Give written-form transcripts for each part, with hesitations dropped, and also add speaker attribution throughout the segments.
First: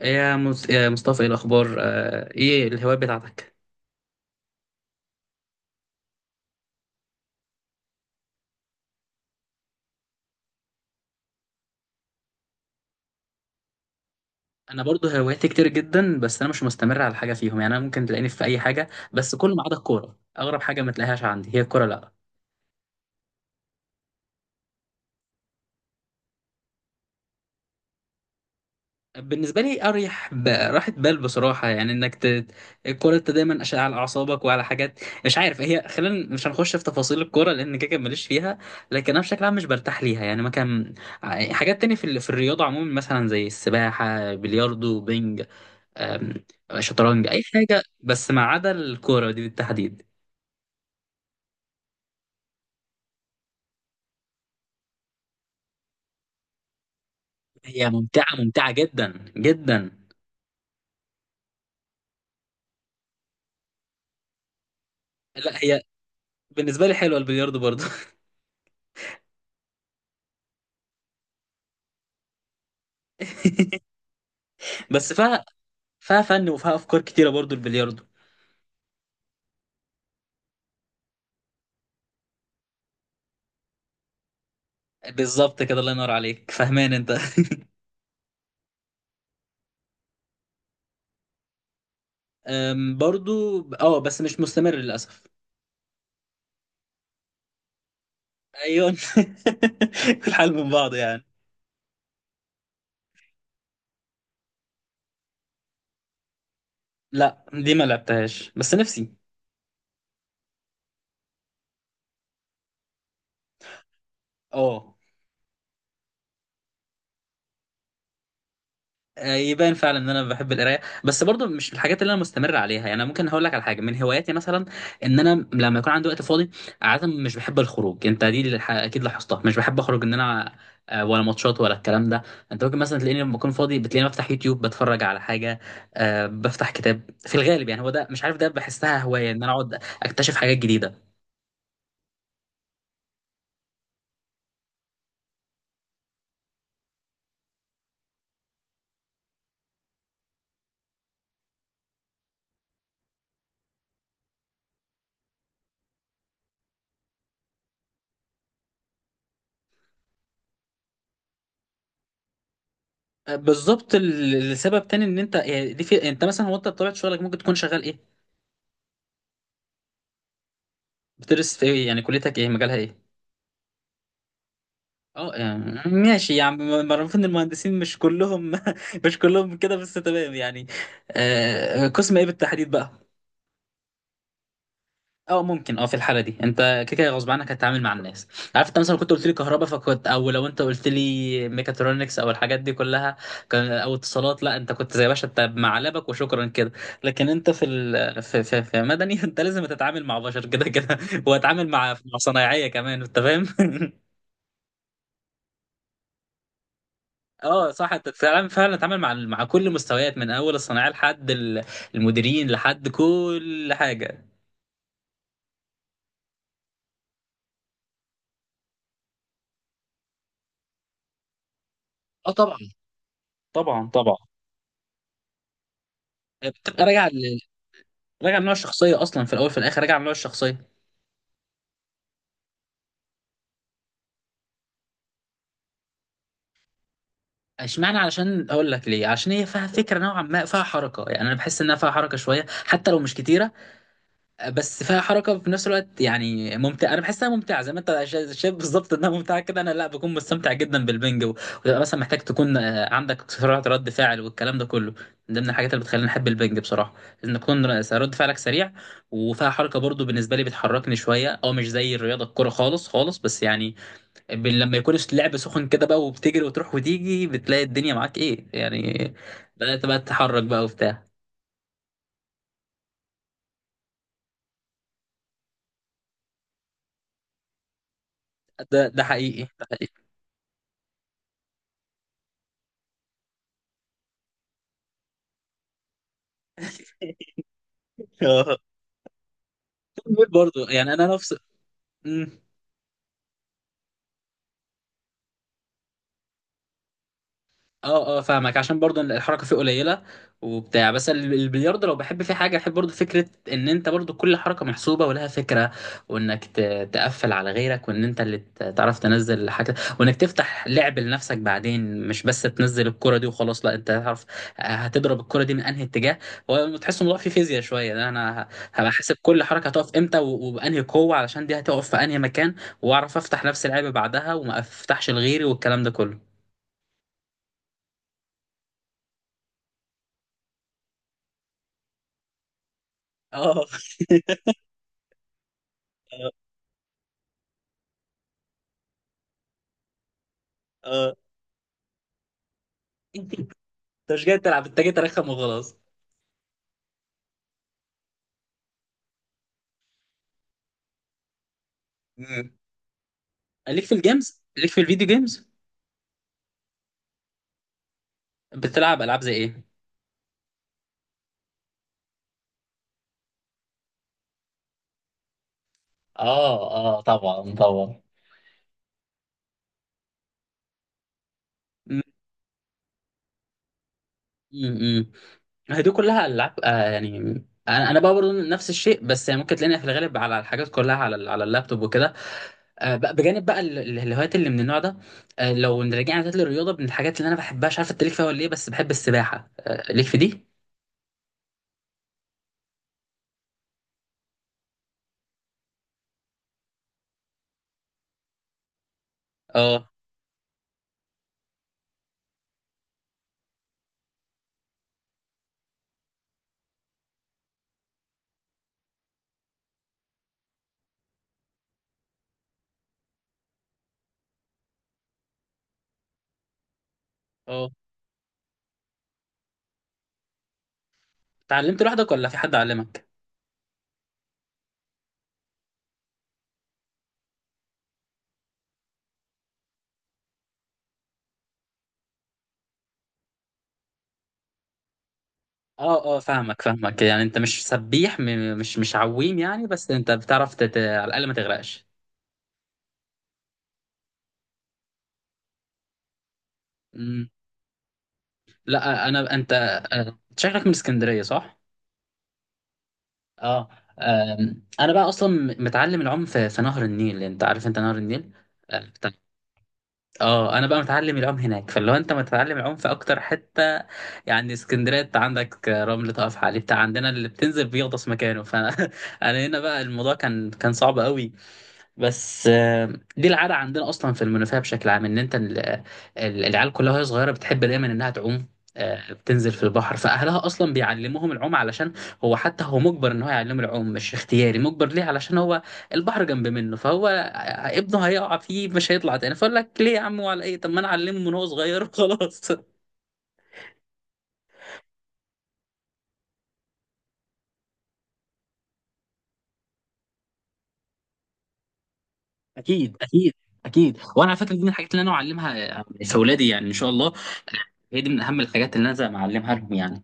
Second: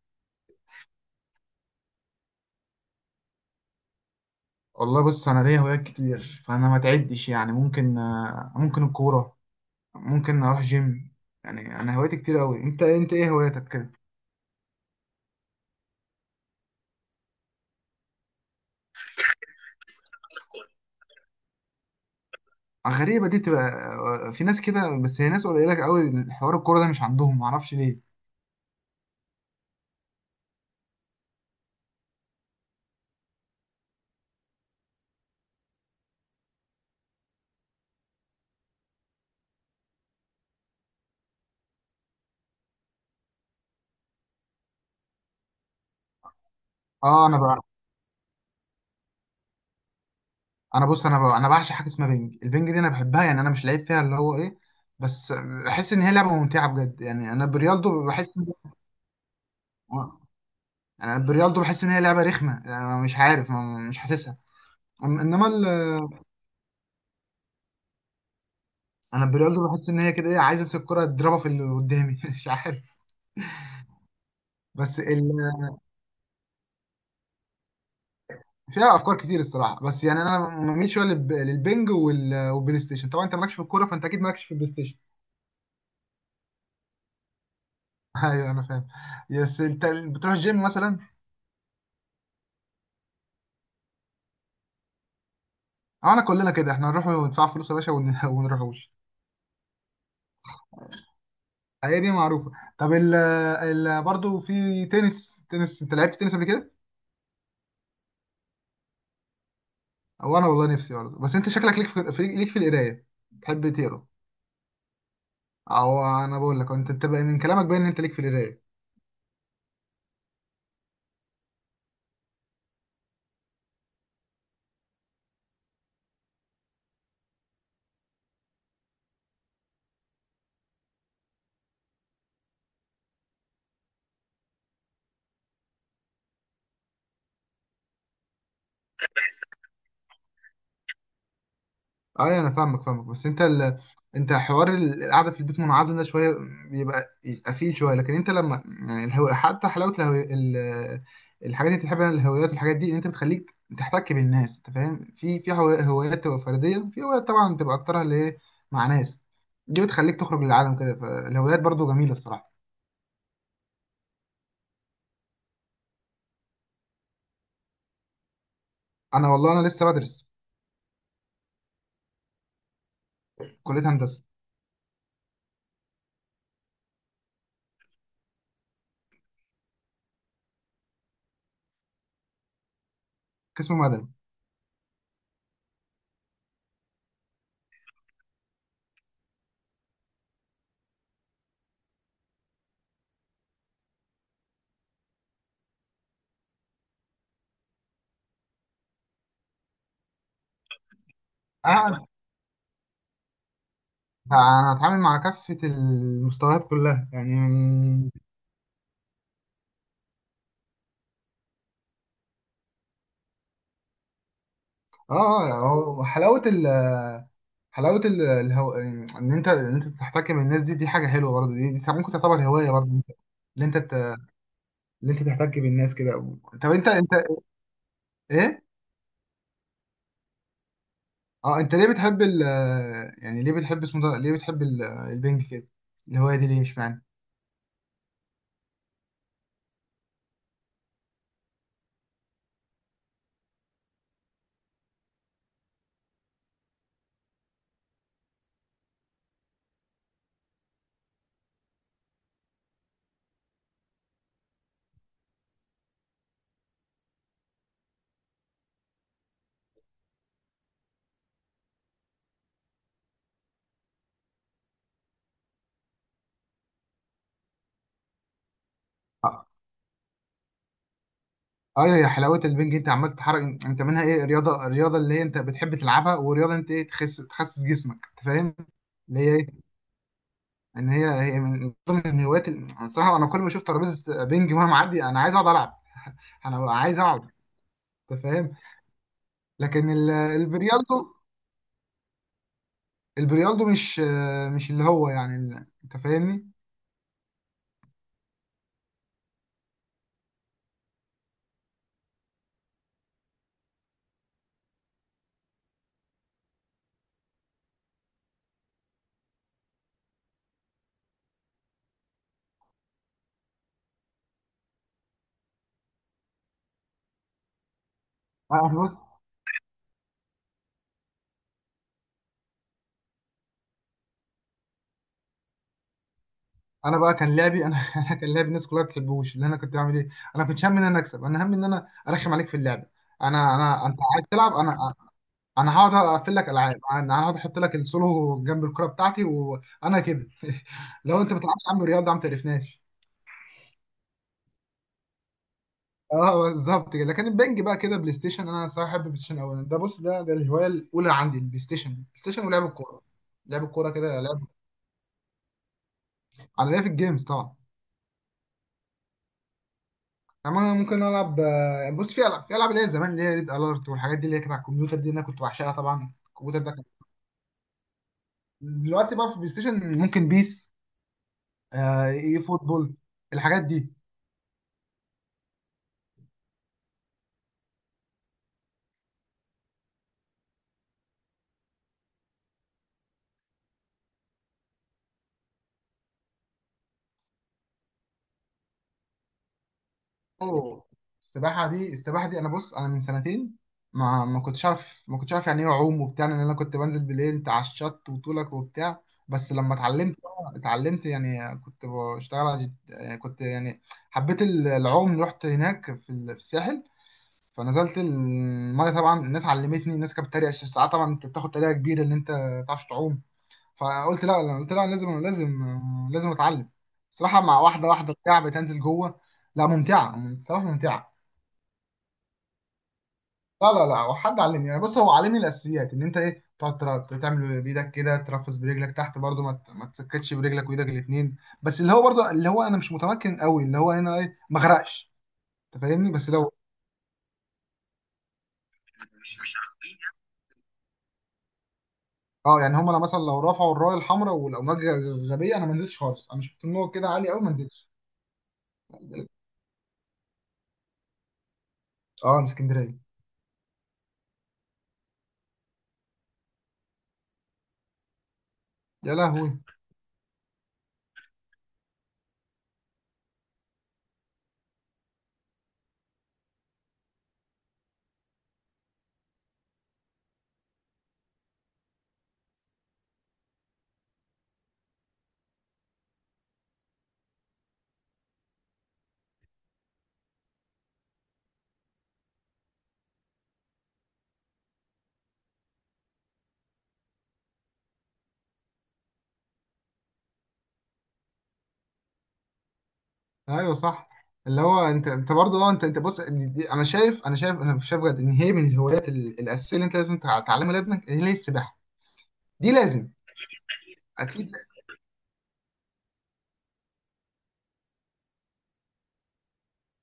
Speaker 1: يا مصطفى، ايه الاخبار؟ ايه الهوايات بتاعتك؟
Speaker 2: والله بص انا ليا هوايات كتير، فانا ما تعدش. يعني ممكن ممكن الكوره، ممكن اروح جيم. يعني انا هوايتي كتير قوي. انت ايه هواياتك كده؟
Speaker 1: انا برضو هواياتي كتير جدا، بس انا مش مستمر على حاجه فيهم. يعني انا ممكن تلاقيني في اي حاجه، بس كل ما عدا الكوره. اغرب حاجه ما تلاقيهاش عندي هي الكوره، لا.
Speaker 2: غريبه دي تبقى. في ناس كده بس هي ناس قليله قوي، حوار الكوره ده مش عندهم، ما اعرفش ليه.
Speaker 1: بالنسبه لي اريح راحه بال بصراحه، يعني انك الكوره انت دايما على اعصابك وعلى حاجات مش عارف هي. خلينا مش هنخش في تفاصيل الكوره لان كده كده ماليش فيها. لكن انا بشكل عام مش برتاح ليها، يعني ما كان حاجات تانية في الرياضه عموما، مثلا زي السباحه، بلياردو، بينج، آم،
Speaker 2: اه
Speaker 1: شطرنج،
Speaker 2: انا
Speaker 1: اي
Speaker 2: بقى
Speaker 1: حاجه بس ما عدا الكوره دي بالتحديد.
Speaker 2: انا بص انا بقى انا بعشق حاجه اسمها بينج، البينج دي انا بحبها. يعني انا مش لعيب فيها اللي هو ايه، بس بحس ان هي لعبه ممتعه بجد. يعني انا
Speaker 1: هي
Speaker 2: بريالدو
Speaker 1: ممتعه،
Speaker 2: بحس
Speaker 1: ممتعه جدا جدا.
Speaker 2: آه، يعني انا بريالدو بحس ان هي لعبه رخمه. يعني أنا مش عارف مش حاسسها. أم- انما
Speaker 1: لا،
Speaker 2: ال-
Speaker 1: هي بالنسبه لي حلوه البلياردو برضو.
Speaker 2: انا بريالدو بحس ان هي كده ايه، عايز امسك الكره اضربها في اللي قدامي مش عارف. بس
Speaker 1: بس
Speaker 2: ال...
Speaker 1: فيها فن وفيها افكار كتيره برضو البلياردو.
Speaker 2: فيها افكار كتير الصراحه. بس يعني انا ما بميل شويه للبنج والبلاي ستيشن. طبعا انت مالكش في الكوره، فانت اكيد مالكش في البلاي ستيشن.
Speaker 1: بالظبط كده. الله ينور عليك، فهمان انت.
Speaker 2: ايوه انا فاهم. بس انت بتروح الجيم مثلا؟
Speaker 1: برضو اه، بس مش مستمر للاسف.
Speaker 2: اه، انا كلنا كده، احنا نروح وندفع فلوس يا باشا ونروحوش.
Speaker 1: ايون. الحال من بعض يعني.
Speaker 2: هي دي معروفه. طب برضه في تنس، تنس انت لعبت تنس قبل كده؟
Speaker 1: لا، دي ما لعبتهاش بس نفسي.
Speaker 2: او انا والله نفسي برضه. بس انت شكلك ليك ليك في القرايه، تحب تقرا.
Speaker 1: اه.
Speaker 2: او انا بقول لك، انت بقى من كلامك باين ان انت ليك في القرايه.
Speaker 1: يبان فعلا ان انا بحب القرايه، بس برضو مش الحاجات اللي انا مستمر عليها. يعني انا ممكن هقول لك على حاجه من هواياتي مثلا، ان انا لما يكون عندي وقت فاضي. عاده مش بحب الخروج، انت دي اللي اكيد لاحظتها، مش بحب اخرج ان انا ولا ماتشات ولا الكلام ده. انت ممكن مثلا تلاقيني لما اكون فاضي، بتلاقيني بفتح يوتيوب بتفرج على حاجه. بفتح كتاب في الغالب. يعني هو ده مش عارف، ده بحسها هوايه ان انا اقعد اكتشف حاجات جديده.
Speaker 2: ايوه انا فاهمك. بس انت حوار القعده في البيت منعزل ده شويه، يبقى فيه شويه. لكن انت لما يعني حتى حلاوه الحاجات اللي بتحبها، الهوايات والحاجات دي، ان انت بتخليك تحتك بالناس. انت فاهم؟ هوايات تبقى فرديه، وفي هوايات طبعا تبقى اكترها اللي هي مع ناس، دي بتخليك تخرج للعالم كده. فالهوايات برضو جميله الصراحه.
Speaker 1: بالظبط. السبب تاني ان انت يعني دي، في انت مثلا، هو انت بطبيعه شغلك ممكن تكون شغال ايه؟
Speaker 2: انا والله انا لسه بدرس
Speaker 1: بتدرس في ايه؟ يعني كليتك ايه مجالها ايه؟
Speaker 2: كليه هندسه،
Speaker 1: اه يعني ماشي. يعني معروف ان المهندسين مش كلهم مش كلهم كده، بس تمام يعني. قسم ايه بالتحديد بقى؟
Speaker 2: قسم مدني.
Speaker 1: اه ممكن. اه في الحاله دي انت كده كده غصب عنك هتتعامل مع الناس. عارف انت مثلا كنت قلت لي كهرباء فكنت، او لو انت قلت لي ميكاترونكس او الحاجات دي كلها، كان او اتصالات. لا انت كنت زي باشا، انت معلبك وشكرا كده. لكن انت في ال... في, في, في مدني انت لازم تتعامل مع بشر كده كده، وتتعامل مع
Speaker 2: انا
Speaker 1: مع صنايعيه كمان، انت فاهم؟
Speaker 2: انا هتعامل مع كافه المستويات كلها يعني.
Speaker 1: اه صح، انت فعلا فعلا اتعامل مع كل المستويات من اول الصناعيه لحد المديرين، لحد كل حاجه.
Speaker 2: اه اه، يعني هو حلاوه ال الهو... ان انت تحتك بالناس، دي دي حاجه حلوه برضه، دي ممكن
Speaker 1: اه
Speaker 2: تعتبر
Speaker 1: طبعا
Speaker 2: هوايه برضه. اللي انت
Speaker 1: طبعا
Speaker 2: ت...
Speaker 1: طبعا.
Speaker 2: اللي انت تحتك بالناس كده. طب
Speaker 1: بتبقى
Speaker 2: انت
Speaker 1: راجع
Speaker 2: انت
Speaker 1: ل- راجع لنوع
Speaker 2: ايه؟
Speaker 1: الشخصيه اصلا في الاول، في الاخر راجع لنوع الشخصيه.
Speaker 2: اه، انت ليه بتحب يعني ليه بتحب اسمه ده، ليه بتحب البنج كده، الهوايه دي ليه؟ مش معنى.
Speaker 1: اشمعنى؟ علشان اقول لك ليه، عشان هي فيها فكره نوعا ما، فيها حركه. يعني انا بحس انها فيها حركه شويه حتى لو مش كتيره، بس فيها حركه في نفس الوقت. يعني ممتع، انا بحسها ممتعه زي ما انت شايف بالظبط انها ممتعه كده. انا لا بكون مستمتع جدا بالبنج، و- وتبقى مثلا محتاج تكون عندك سرعه رد فعل والكلام ده كله. من ضمن الحاجات اللي بتخليني احب البنج بصراحه، ان تكون رد فعلك سريع. وفيها حركه برضو، بالنسبه لي بتحركني شويه، اه مش زي الرياضه الكوره خالص خالص، بس يعني لما يكون اللعب سخن كده بقى، وبتجري وتروح وتيجي بتلاقي الدنيا معاك ايه يعني،
Speaker 2: اه،
Speaker 1: بدأت بقى تتحرك بقى وبتاع.
Speaker 2: ايوه، يا حلاوه البنج، انت عمال تتحرك انت منها. ايه رياضه، الرياضه اللي هي انت بتحب تلعبها، ورياضه انت ايه تخس تخسس جسمك، انت فاهم؟
Speaker 1: ده
Speaker 2: اللي
Speaker 1: حقيقي،
Speaker 2: هي
Speaker 1: ده حقيقي.
Speaker 2: ان هي هي من ضمن الهوايات انا صراحه انا كل ما اشوف ترابيزه بينج مهما معدي انا عايز اقعد العب، انا ببقى عايز اقعد، انت فاهم. لكن
Speaker 1: برضه يعني انا
Speaker 2: البريالدو،
Speaker 1: نفس. مم.
Speaker 2: البريالدو مش مش اللي هو يعني انت فاهمني.
Speaker 1: اه اه فاهمك، عشان برضه الحركه فيه قليله وبتاع، بس البلياردو لو بحب فيه حاجه بحب برضه فكره ان انت برضه كل حركه محسوبه ولها فكره، وانك تقفل على غيرك، وان انت اللي تعرف تنزل الحاجه، وانك تفتح لعب لنفسك بعدين، مش بس تنزل الكره دي وخلاص. لا، انت تعرف هتضرب الكره دي من انهي اتجاه، هو تحس الموضوع فيه فيزياء شويه ده. انا
Speaker 2: انا
Speaker 1: هبقى
Speaker 2: بص،
Speaker 1: حاسب كل حركه هتقف امتى، و- وبانهي قوه علشان دي هتقف في انهي مكان، واعرف افتح نفس اللعبه بعدها وما افتحش لغيري، والكلام ده كله.
Speaker 2: انا بقى كان لعبي انا أنا كان لعبي الناس كلها ما بتحبوش. اللي انا كنت بعمل ايه، انا كنت همي ان انا اكسب، انا همي ان انا ارخم عليك في اللعبه. انا
Speaker 1: اه.
Speaker 2: انا انت عايز تلعب، انا انا هقعد اقفل لك العاب، انا هقعد احط لك السولو جنب الكره بتاعتي وانا كده.
Speaker 1: اه.
Speaker 2: لو انت ما بتلعبش يا عم رياضه يا عم تعرفناش.
Speaker 1: انت مش جاي تلعب، انت جاي ترخم وخلاص.
Speaker 2: اه بالظبط كده. لكن البنج بقى كده، بلاي ستيشن، انا صراحه بحب البلاي ستيشن اولا. ده بص ده الهوايه الاولى عندي، البلاي ستيشن. دي بلاي ستيشن
Speaker 1: مم.
Speaker 2: ولعب الكوره. لعب
Speaker 1: ليك
Speaker 2: الكوره
Speaker 1: في
Speaker 2: كده
Speaker 1: الجيمز،
Speaker 2: لعب،
Speaker 1: ليك في الفيديو جيمز؟
Speaker 2: على لعب الجيمز طبعا.
Speaker 1: بتلعب العاب زي ايه؟
Speaker 2: يعني انا ممكن العب بص في العاب، في العاب اللي هي زمان، اللي هي ريد الارت والحاجات دي اللي هي كانت على الكمبيوتر، دي اللي انا كنت بعشقها. طبعا الكمبيوتر
Speaker 1: اه
Speaker 2: ده كان.
Speaker 1: اه طبعا طبعا.
Speaker 2: دلوقتي بقى في البلاي ستيشن، ممكن بيس،
Speaker 1: م-
Speaker 2: آه، اي فوتبول، الحاجات دي.
Speaker 1: م- م. هي دي كلها العاب يعني. انا بقى برضه نفس الشيء، بس يعني ممكن تلاقينا في الغالب على الحاجات كلها على اللابتوب وكده. بجانب بقى الهوايات اللي من النوع ده. لو رجعنا تاني للرياضه، من الحاجات اللي انا بحبها، مش عارف انت ليك فيها ولا ايه، بس بحب السباحه، ليك في دي؟
Speaker 2: اوه، السباحه دي، السباحه دي انا بص، انا من سنتين ما كنتش اعرف، ما كنتش اعرف يعني ايه اعوم وبتاع، لان انا كنت بنزل بالليل على الشط وطولك وبتاع. بس لما
Speaker 1: اه
Speaker 2: اتعلمت يعني كنت بشتغل يعني كنت يعني حبيت العوم، رحت هناك في في الساحل، فنزلت الميه. طبعا الناس علمتني، الناس كانت بتتريق، عشان ساعات طبعا انت بتاخد تريقه كبيره ان انت ما تعرفش تعوم. فقلت لا لا، قلت لا لازم، لازم لازم اتعلم صراحه. مع
Speaker 1: اه.
Speaker 2: واحده واحده بتاع، بتنزل جوه. لا ممتعه صراحه، ممتعه.
Speaker 1: اتعلمت لوحدك ولا في حد علمك؟
Speaker 2: لا هو حد علمني. يعني بص هو علمني الاساسيات، ان انت ايه تقعد تعمل بايدك كده، ترفس برجلك تحت برضو، ما تسكتش برجلك وايدك الاثنين. بس اللي هو برضو اللي هو انا مش متمكن قوي، اللي هو انا ايه ما اغرقش، انت
Speaker 1: اه
Speaker 2: فاهمني؟
Speaker 1: اه
Speaker 2: بس لو،
Speaker 1: فاهمك فاهمك. يعني انت مش سبيح، مش عويم يعني، بس انت بتعرف على الاقل ما تغرقش.
Speaker 2: اه يعني هم انا مثلا لو رفعوا الرايه الحمراء والامواج غبيه انا ما نزلتش خالص، انا شفت النور كده
Speaker 1: مم.
Speaker 2: عالي قوي ما نزلتش.
Speaker 1: لا، انا انت شكلك من اسكندريه صح؟
Speaker 2: اه، من اسكندريه.
Speaker 1: اه. انا بقى اصلا متعلم العوم في نهر النيل، انت عارف انت نهر النيل. اه
Speaker 2: يا لهوي.
Speaker 1: انا بقى متعلم العوم هناك، فاللي هو انت متعلم العوم في اكتر حته. يعني اسكندريه انت عندك رمل تقف عليه بتاع، عندنا اللي بتنزل بيغطس مكانه فانا انا هنا بقى الموضوع كان صعب قوي. بس دي العاده عندنا اصلا في المنوفيه بشكل عام، ان انت العيال كلها وهي صغيره بتحب دايما انها تعوم. بتنزل في البحر، فاهلها اصلا بيعلموهم العوم، علشان هو حتى، هو مجبر ان هو يعلمهم العوم مش اختياري، مجبر ليه؟ علشان هو البحر جنب منه، فهو ابنه هيقع فيه مش هيطلع تاني. فاقول لك ليه يا عم وعلى ايه؟ طب ما انا اعلمه من هو صغير وخلاص.
Speaker 2: ايوه صح. اللي هو انت برضه اه، انت بص انا شايف، انا شايف، انا شايف بجد ان هي من الهوايات الاساسيه اللي انت لازم تعلمها لابنك، هي السباحه، دي
Speaker 1: اكيد
Speaker 2: لازم.
Speaker 1: اكيد اكيد. وانا على
Speaker 2: اكيد.
Speaker 1: فكره دي من الحاجات اللي انا اعلمها في اولادي، يعني ان شاء الله. هي دي من اهم الحاجات اللي انا لازم اعلمها لهم يعني.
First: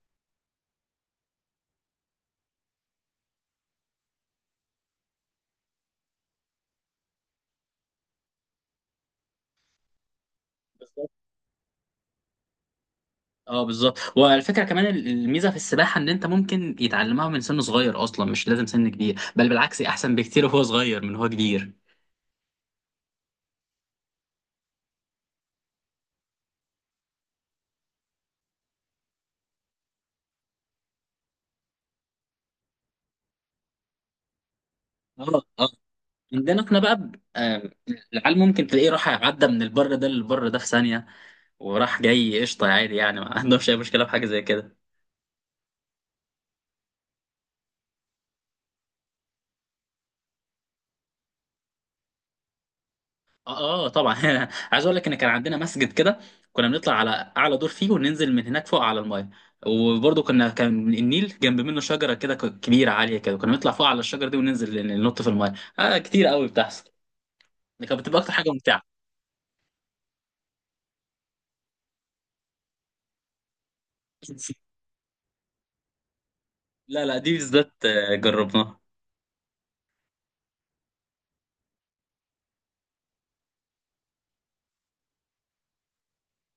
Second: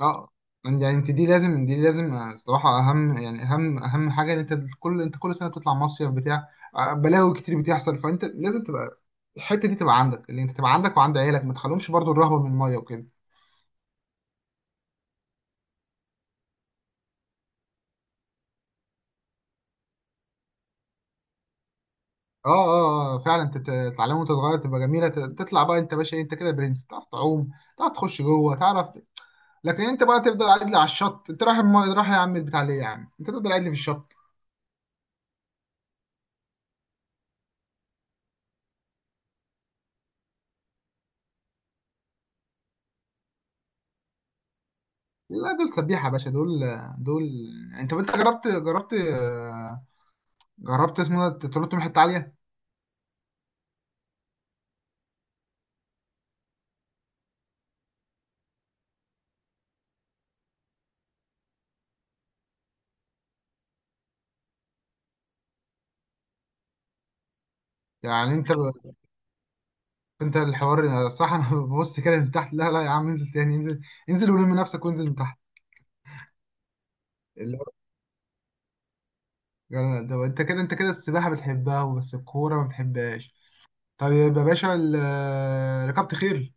Speaker 2: اه يعني انت دي لازم، دي لازم، الصراحه اهم، يعني اهم اهم حاجه. ان انت كل سنه بتطلع مصيف بتاع بلاوي كتير بتحصل، فانت لازم تبقى الحته دي تبقى عندك، اللي انت تبقى عندك وعند عيالك، ما تخليهمش برضو الرهبه من الميه وكده.
Speaker 1: اه بالظبط. والفكره كمان، الميزه في السباحه ان انت ممكن يتعلمها من سن صغير اصلا، مش لازم سن كبير، بل بالعكس احسن بكتير وهو صغير من هو كبير.
Speaker 2: اه اه، فعلا تتعلم وانت صغير تبقى جميله، تطلع بقى انت باشا، انت كده برنس، تعرف تعوم، تعرف تخش جوه، تعرف. لكن انت بقى تفضل قاعد لي على الشط، انت رايح رايح يا عم بتاع ليه يا عم انت تفضل قاعد لي في الشط.
Speaker 1: اه اه. عندنا احنا بقى العيال ممكن تلاقيه راح عدى من البر ده للبر ده في ثانيه، وراح جاي قشطه عادي، يعني ما عندهمش اي مشكله في حاجه زي كده.
Speaker 2: لا دول سبيحة يا باشا، دول دول. انت جربت، جربت، جربت اسمه ده تنط من حتة عالية؟
Speaker 1: اه. طبعا. عايز اقول لك ان كان عندنا مسجد كده، كنا بنطلع على اعلى دور فيه وننزل من هناك فوق على المايه. وبرضه كنا، كان النيل جنب منه شجره كده كبيره عاليه كده، كنا بنطلع فوق على الشجره دي وننزل ننط في المايه. اه كتير قوي بتحصل، دي كانت بتبقى اكتر
Speaker 2: يعني انت
Speaker 1: حاجه ممتعه.
Speaker 2: انت الحوار صح، انا ببص كده من تحت، لا لا يا عم انزل تاني، انزل، انزل ولم نفسك وانزل من تحت.
Speaker 1: لا لا دي
Speaker 2: اللي هو
Speaker 1: بالذات جربناها.
Speaker 2: يعني ده انت كده السباحة بتحبها بس الكورة ما بتحبهاش. طيب يا باشا ركبت خيل؟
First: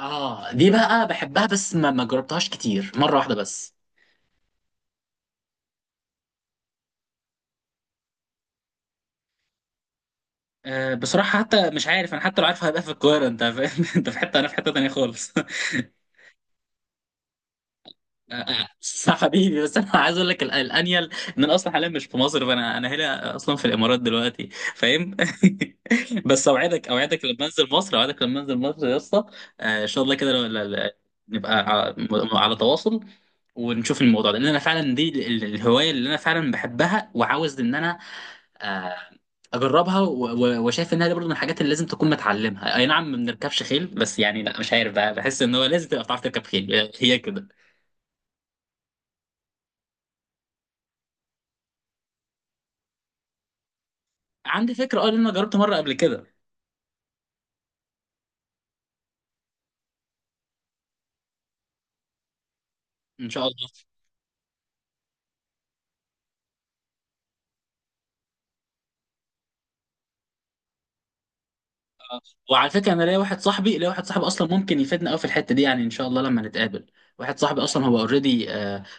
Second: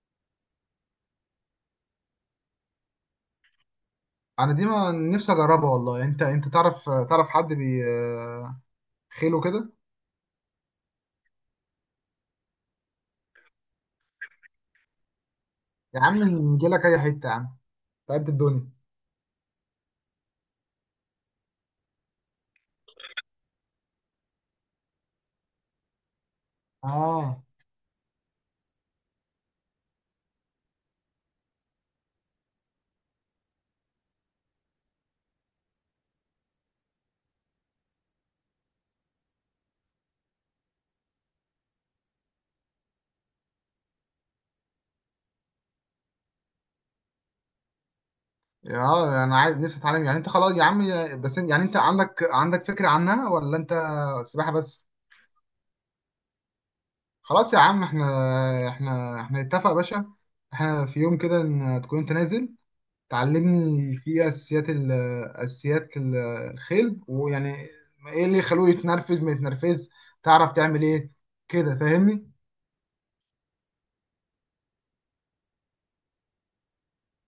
Speaker 1: اه دي بقى بحبها، بس ما جربتهاش كتير، مره واحده بس.
Speaker 2: انا دي ما نفسي اجربها والله. انت تعرف، تعرف حد بي خيله كده؟
Speaker 1: بصراحه حتى مش عارف انا، حتى لو عارف هبقى في القاهره، انت فاهم؟ انت في حته انا في حته تانيه خالص.
Speaker 2: يا عم نجيلك اي حتة يا عم، تعبت الدنيا.
Speaker 1: صح حبيبي، بس انا عايز اقول لك الانيل، ان انا اصلا حاليا مش في مصر، فانا هنا اصلا في الامارات دلوقتي. فاهم؟ بس اوعدك اوعدك
Speaker 2: اه
Speaker 1: لما انزل مصر، اوعدك لما انزل مصر يا اسطى. ان شاء الله كده. نبقى على تواصل، ونشوف الموضوع ده. لان انا فعلا دي الهوايه اللي انا فعلا بحبها، وعاوز ان انا آه، اجربها، و- و- وشايف انها دي برضه من الحاجات اللي لازم تكون متعلمها. اي نعم ما بنركبش خيل، بس يعني، لا مش عارف بقى بحس ان هو لازم تبقى بتعرف تركب خيل، هي كده.
Speaker 2: اه، انا عايز نفسي اتعلم يعني. انت خلاص يا عم بس يعني انت عندك فكرة عنها ولا انت سباحة
Speaker 1: عندي
Speaker 2: بس؟
Speaker 1: فكره اه، لان انا جربت مره قبل كده.
Speaker 2: خلاص يا عم، احنا نتفق يا باشا، احنا في يوم كده، ان تكون انت نازل
Speaker 1: ان شاء الله.
Speaker 2: تعلمني في اساسيات اساسيات الخيل، ويعني ايه اللي يخلوه يتنرفز ما يتنرفز، تعرف تعمل ايه كده، فاهمني.
Speaker 1: وعلى فكره انا ليا واحد صاحبي اصلا ممكن يفيدنا قوي في الحته دي، يعني ان شاء الله لما نتقابل. واحد صاحبي اصلا هو اوريدي،